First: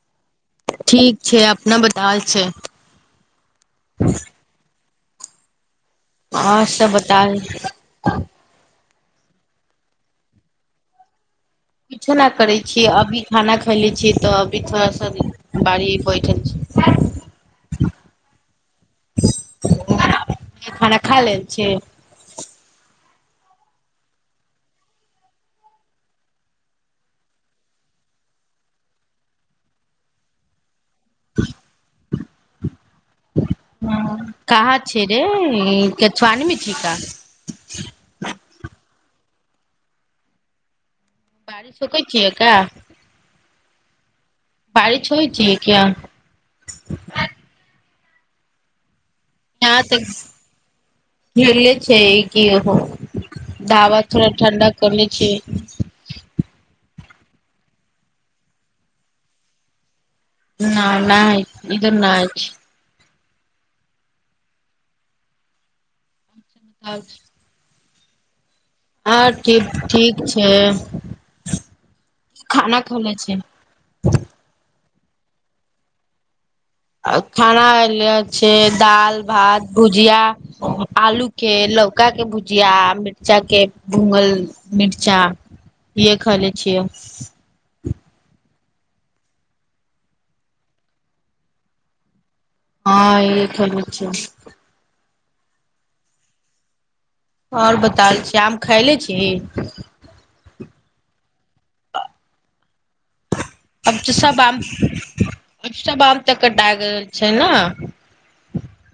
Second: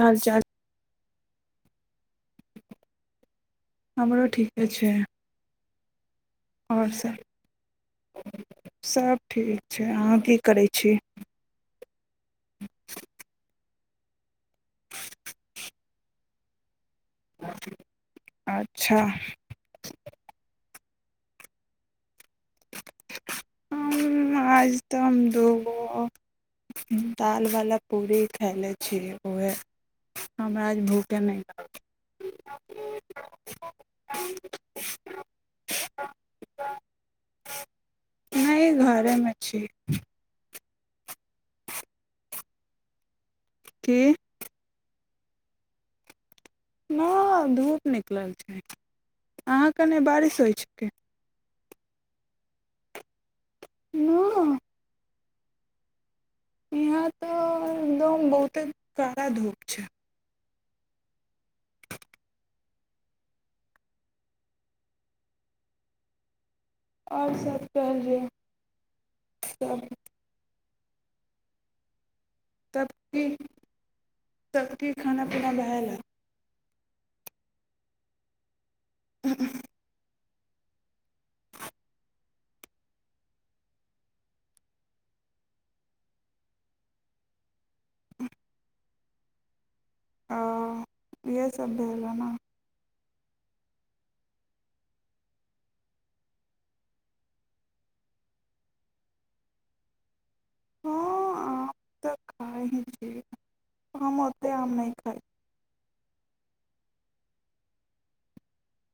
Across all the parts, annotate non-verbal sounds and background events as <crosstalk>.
हाल चाल ठीक छै अपना बताल छै हमरो ठीके छै अँ सब बताउ सब ठीक छै अहाँ की करै छी किछु नहि करै छियै अभी खाना खैले छियै तऽ अभी थोड़ा सा बाढ़ी बैठल अच्छा खाना खा लेल छ ह आज तऽ हम दोगो दालवला पूड़री खााय लै छीै उएह हमरा आज भूख के नहि ह कहाँ छै रे सआानी मि छीका नहि घरमे छै बड़ी सुकै छियै का की बारि छ होइ छियै क्या न धूप निकलल छै अहाँ यहाँ क नहि तऽ बारिश होइ छिकै घेरले छै कि हो ढाबा थोड़ा न ठण्डा कने छै यहाँ तो एकदम बहुते कड़ा धूप छै न नहिा इ न आयछ आओर सब कहलियय हँ ठीक ठीक छै खाना खोल छै कि खाना पीना बहाय ल आ खानाल छै दाल भात भुजिया आलू के लौका के भुजिया मिर्चा के भूंगल मिर्चा य ख ले छियै <unintelligible> <inaudible> ओ इहे सब भेल ने हँ ई खलू छै और बताल छी आम खायले छी हँ आम <unintelligible> तऽ खा छ अब त सब आम हब आम तऽ कटाए गेल छै ने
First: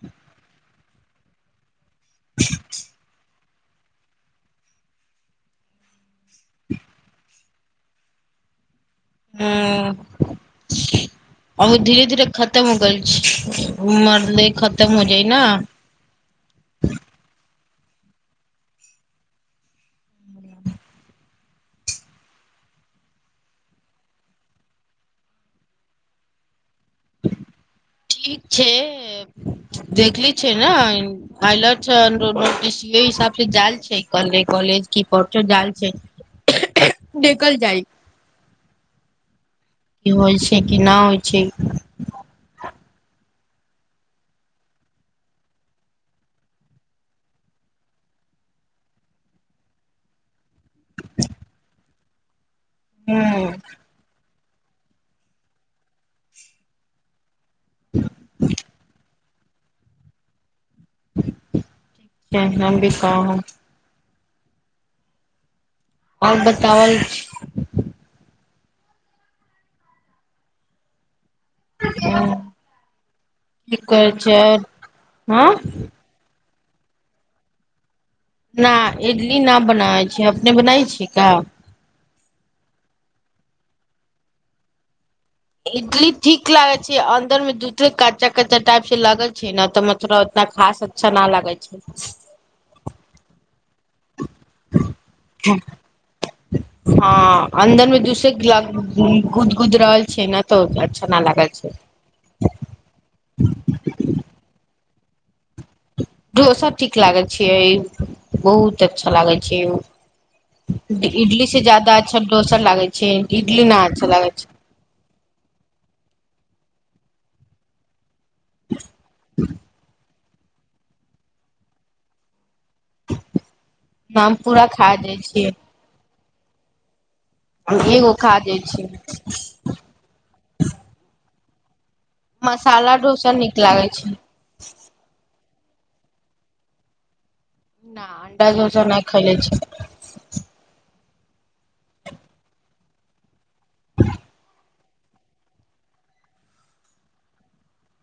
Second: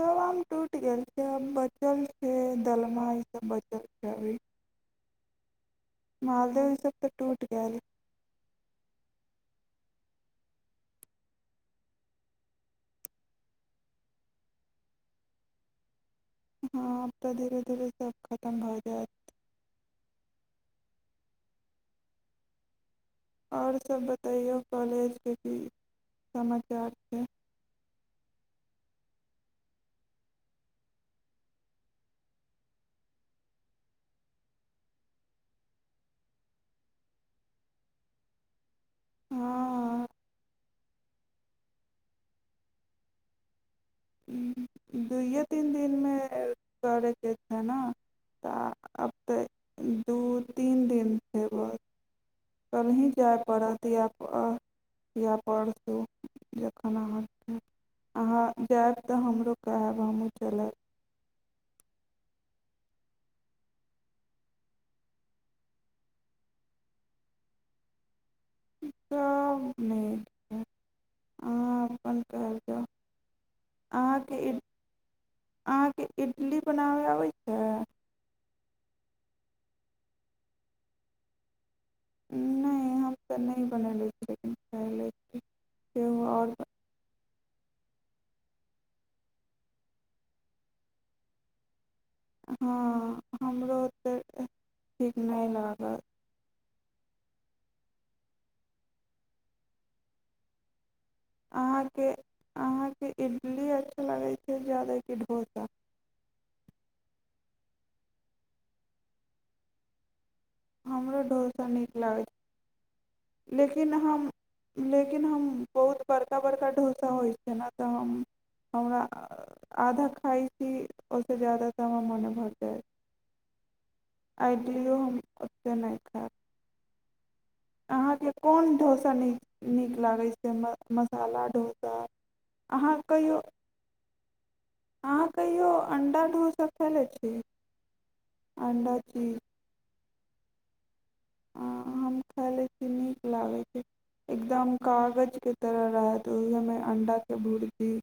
सब आम टूटि गेल छै आब बचल छै दलमइ त बचल छै अभी <unintelligible> मालदह ई सब तऽ टूट गैल हँ <inaudible> आब धीरे धीरे खतम हो गेल छै मालद खतम हो जाइ ने द सब खतम भऽ जायत <unintelligible> और सब बतैयौ कॉलेज के की समाचार छै ठीक छै देखले छै ने अल <unintelligible> हिसाब से जायल छै के कले की प जाल छै <unintelligible> <inaudible> निकल जाइ हँ की होइ छै कि नहि होइ छै दूइयो तीन दिनमे करके छै ने तऽ आब तऽ दू तीन दिन में कलही जाय ह पड़त या या परसू जखन अहाँके अहाँ जायब <inaudible> तऽ हमरो कहब हमहूँ चलब ठ छै हम भी कहाँ ह <unintelligible> आर बतावल काम नहि ह क कर छ अहाँके आओर हँ <unintelligible> इट्ली बनाबै अबै छै न इडली न बनाबै छै अपने बनाबै छियै का नहि हम तऽ नहि बनैले छी लेकिन खैले छि इडली ठीक लागे छै अन्दरमे दूध कच्चा कच्चा टाइप से लगे छै ने तऽ मतलब उतना खास अच्छा न लगे छै हँ हमरो तऽ ठीक नहि लागत हँ अन्दर मे दूसे गुद गुद रहल छै ने तऽ नालागै छै अहाँके अहाँके इडली अच्छा लागै छै ज्यादा डोसा डोसा ठीक लागै छियै बहुत अच्छा लागै छै उ हमरो इडली से डोसा नीक जादा लागै छै अच्छा डोसा लागै छै इडली नहि लेकिन अच्छा हम लागै छै लेकिन हम बहुत बड़का बड़का ढ़ोसा होइ छै ने तऽ हम हमरा आधा खइ छी ओसे जादा तऽ हमर मोने भरऽ हमपूरा खा दै छै ओते नहि खा एगो अहाँके खा जाइ कोन छी ढ़ोसा नी नीक लागै छै मसाला डोसा मसाला अहाँ ढ़ोसा कहियो नीक लागै छै। अहाँ कहियो अण्डा ढोसा खैेलै छी। न अंडा ढ़ोसा अण्डा नहि खायले चीज छि हम खयले नीक लागै छै। एकदम कागज के तरह रहत ओहि हमे अंडा के भूर भी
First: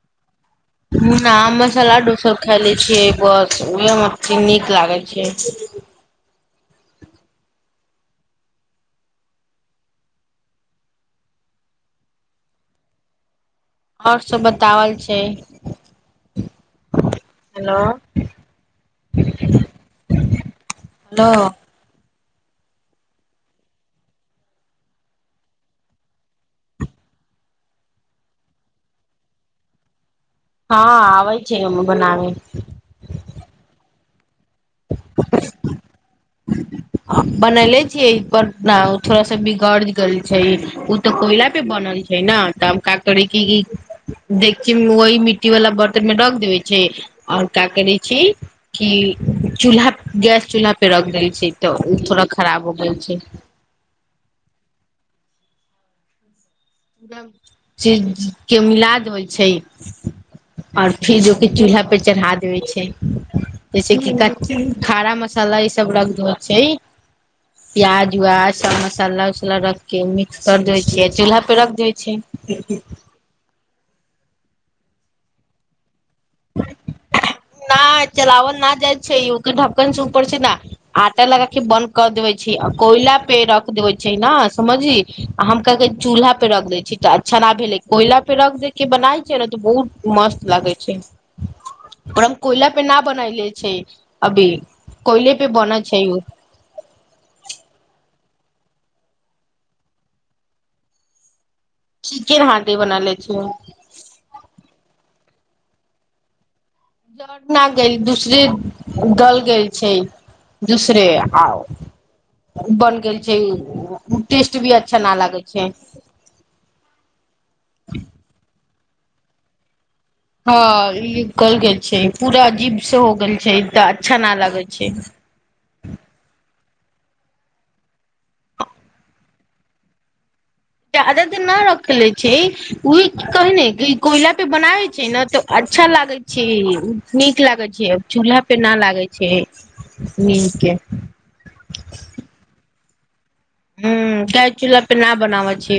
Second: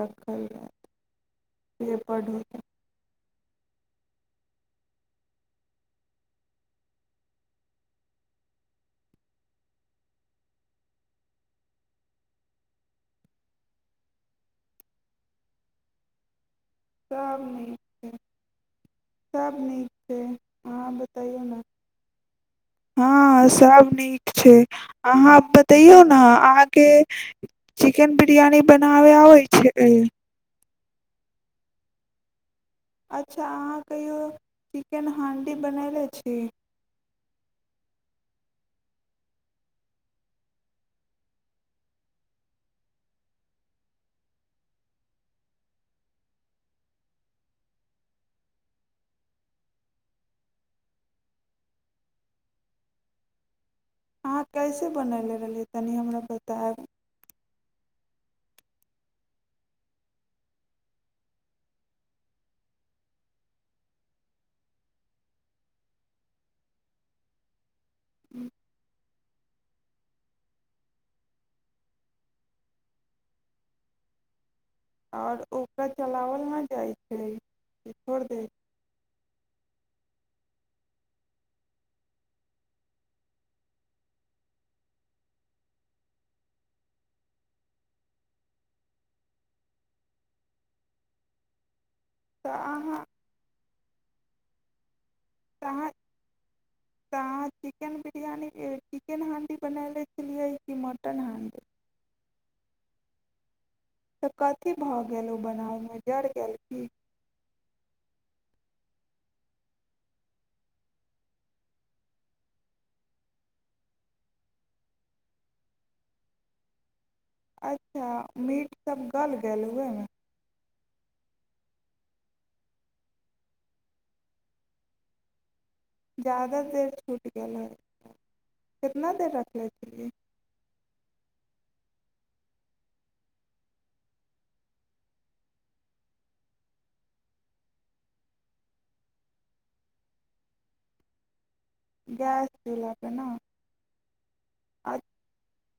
राखल रह ह ने आम मसालाडू सब खायले छियै बस ओ <unintelligible> छि नीक लागै छै और सब बतावल छै सभ नीक हेलो छै सब नीक छै अहाँ बतैयौ हेलो ने ह सब नीक छै अहाँ बतैयौ ने अहाँ के चिकन बिरियानी बनावे आबै छै हँ आबै छै हम बनाव अच्छा अहाँ कहियो चिकेन हांडी बनैले छी बनले छियै पर ना थोड़ा सा बिगड़ गेल छै उ तऽ कोयला पे बनल छै ने तब का करेके कि की देखीयौ न वहि मिट्टी वाला बर्तन में रख देवे छै और का करे छी की चूल्हा गैस चूल्हा पे रख देल छै तऽ ओ थोड़ा खराब हो गेल छै अहाँ कैसे बनैले रहलियै तनि हमरा बतायब जब चीज के मिला देबै छै ओर फेर जो कि चूल्हा पर चढ़ा देबे छै जैसे कि खारा मसाला ईसभ रख देबै छै। प्याज उ्याज सब मसाला उसाला रख के मिक्स कर देबै छै। चूल्हा पे रख जाइ छै और ओकरा चलावल नहि जाइ छै न छोड़ दै चलाबल न जाइत छै औकि ढकन से पड़ छै ने आटा लगा की बन्द कर देबै छै आ कोइला पे रख देबै छै न समझी आ हम कहके चूल्हा पे रख दै छी तऽ अच्छा न भेले कोयला पे रख दे के बनाय छै त बहुत मस्त लगे छै पर हम तऽ कोयला पे न अहाँ बनैले छै अभी कोयले पे तऽ बन अहाँ छै ओ यानीक चिकेन हांडी बनले छलियै कि मटन हांडी चिकेन हांडी बना ले छीयै गेलो बनाव में जड़ गेल की जरना गेल दूसरे गल गेल छै दूसरे आ बन गेल छै टेस्ट भी अच्छा न लागै छै अच्छा मीट सब गल गेल उहमे ह ई कहल गेल छै पूरा अजीब से हो गेल छै तऽ अच्छा न लागै छै <inaudible> जादा देर छूट गेल है कितना देर रखनले छियै जाद देर नहि रखले छै ओ कहै ने कि कोयला पे बनाबे छै ने तऽ आज अच्छा लागे छै नीक लागे छै चूल्हा पे न लागे छै नीके गैस देलक है न ह्म तै चूल्हा पे न बनावै छै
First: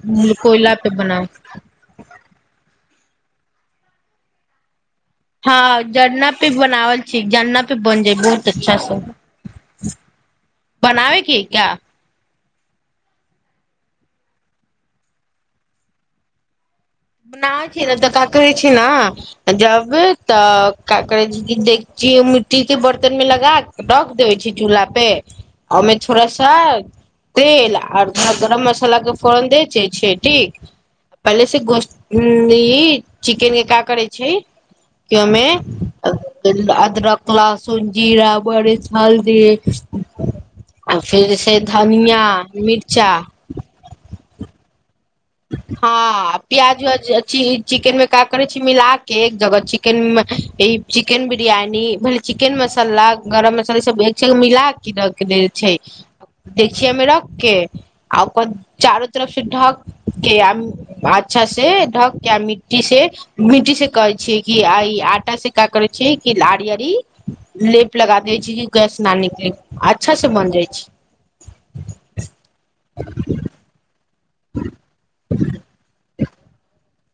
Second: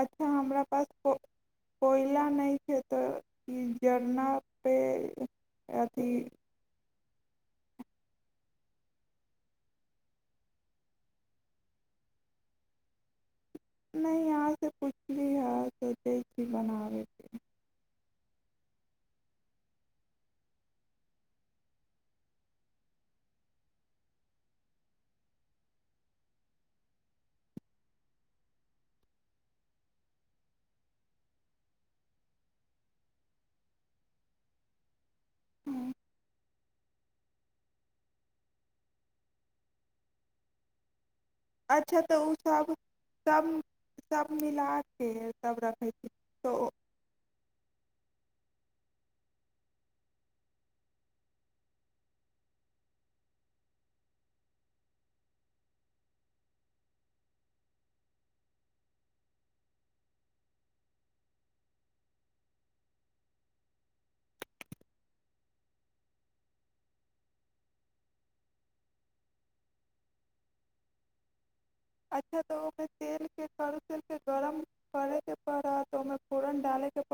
अच्छा हमरा कोयला पास पे को बनाव कोयला नहि छै तऽ ई जरना पे हँ झरना पी बनावल ठ जानना पे बन जाय बहुत अच्छा से बनावेके क्या नहि यहाँ से कुछ भी ह सोच जी बन न खेल त क ै छी ने जब तऽ देख मिट्टी के बर्तन मे लगा रख देबे छी चूलहा पे ओमे थोड़ा सा तेल आर थोड़ा गरम मसाला के फोरन दै छै छ ठीक पहिले से गो ह ई चिकेन के का करै छै केमे अदरक लसुन जीरा बड़ हल्दी फेर से अच्छा तऽ धनिया ओसभ मिरचा सभ सभ मिला कऽ तब रखै छी हँ तऽ प्याज व्याज अी चिकेन मे क करै छी मिल के एक जगह चिकेन ई चिकेन बिरयनीी भल चिकेन मसला गरम मसाली सब एक सबग मिला क रख द छै देखिय हममे रक के आकर चारो तरफ से ढक के अच्छा से ढक के आ मिट्टी से मिट्टी से कहै छीियै कि आ ई आटा शिका कर छै कि लड़ियरी लेप लगा दै छै कि गैस न निकले अच्छा से माजदई जाइ छै अच्छा त ओमे तेल के करु तेलक गरम करैके पड़ा त पूरन डालैके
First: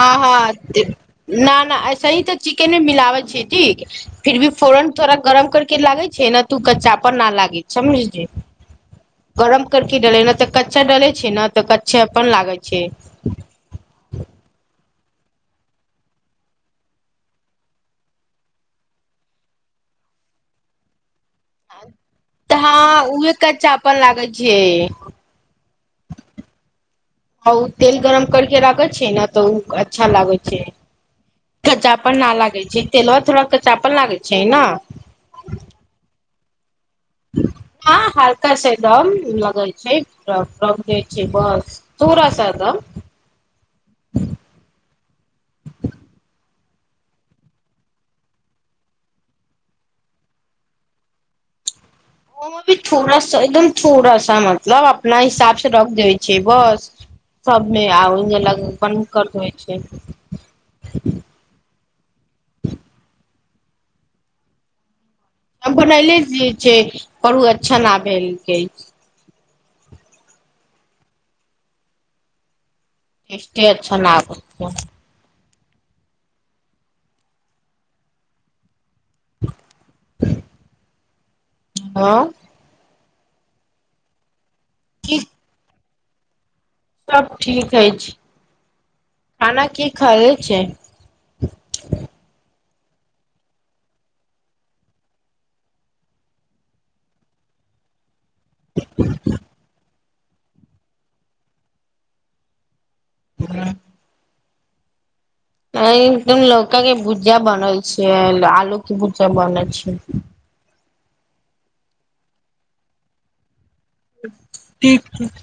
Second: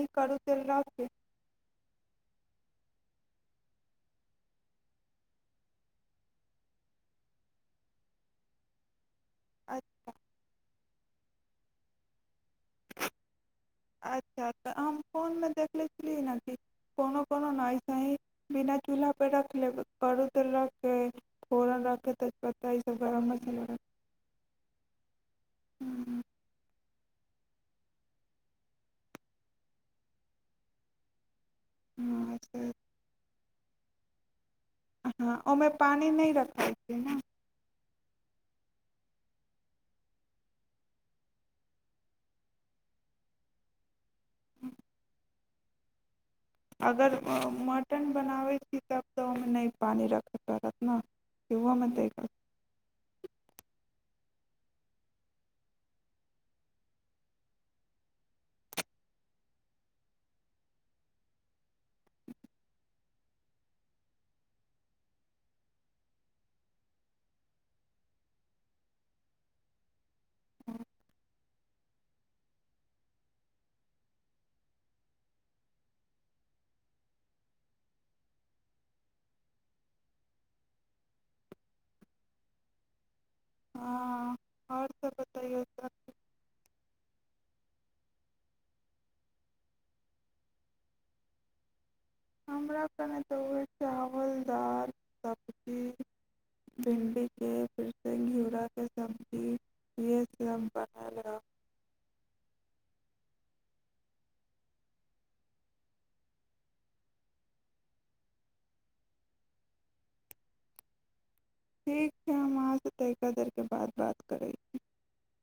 ह ह के नऐस तऽ चिकेन मिल छै ठीक फिर भी फोरन थोड़ा गरम कर के लागे छै ने तू कच्चापर न लागे छै समझलिय <inaudible> गरम अ- कर कऽ डलै ने तऽ कच्चा डलै छै ने तऽ कच्चा अपन लागै छै अच्छा तऽ हम फोन मे देखले छली न कोनो कोनो न ना चूल्हा परे रख लेब करू त रखे फोरन रख के तऽ तेजपत्ता ई हँ सब गरम उहे मसाला रख कच्चाापन लागै छै आ ओ तेल गरम करके राखै छै ने तऽ ओ अच्छा लागै छै कच्चाापन न लागै के छै तेल थोड़ा कच्चाापन लागै छै ने हँ ओहिमे पानि नहि रखैत छै न हँ हल्का सेदम लगै छै प्रम छै बस पूरा स त <inaudible> अगर मटन बनाबै छी तब तऽ ओहिमे नहि पानि रखय पड़त ने यहो म पूड़ सा मतलब अपना हिसाब से रख दै छै बस सबने आ अलग अपन करत होइ छै <inaudible> हम बनले रै छै करू ओ अच्छा न भेलकै छै टे अ छ न कर ह हँ ह आओर त बतईयौ सभ ठीक अछि खाना की खायै छै हमरा कने तऽ ओए चावल दाल सब्जी भिंडी के गीरा के सब्जी इह फ हम बढ़ल रहब हँ अए एकदम लौका के भुजिया बनल छैआलू की भुजा बनल छै ठीक छै हम आहाँ से तैका दर ठीक ठीक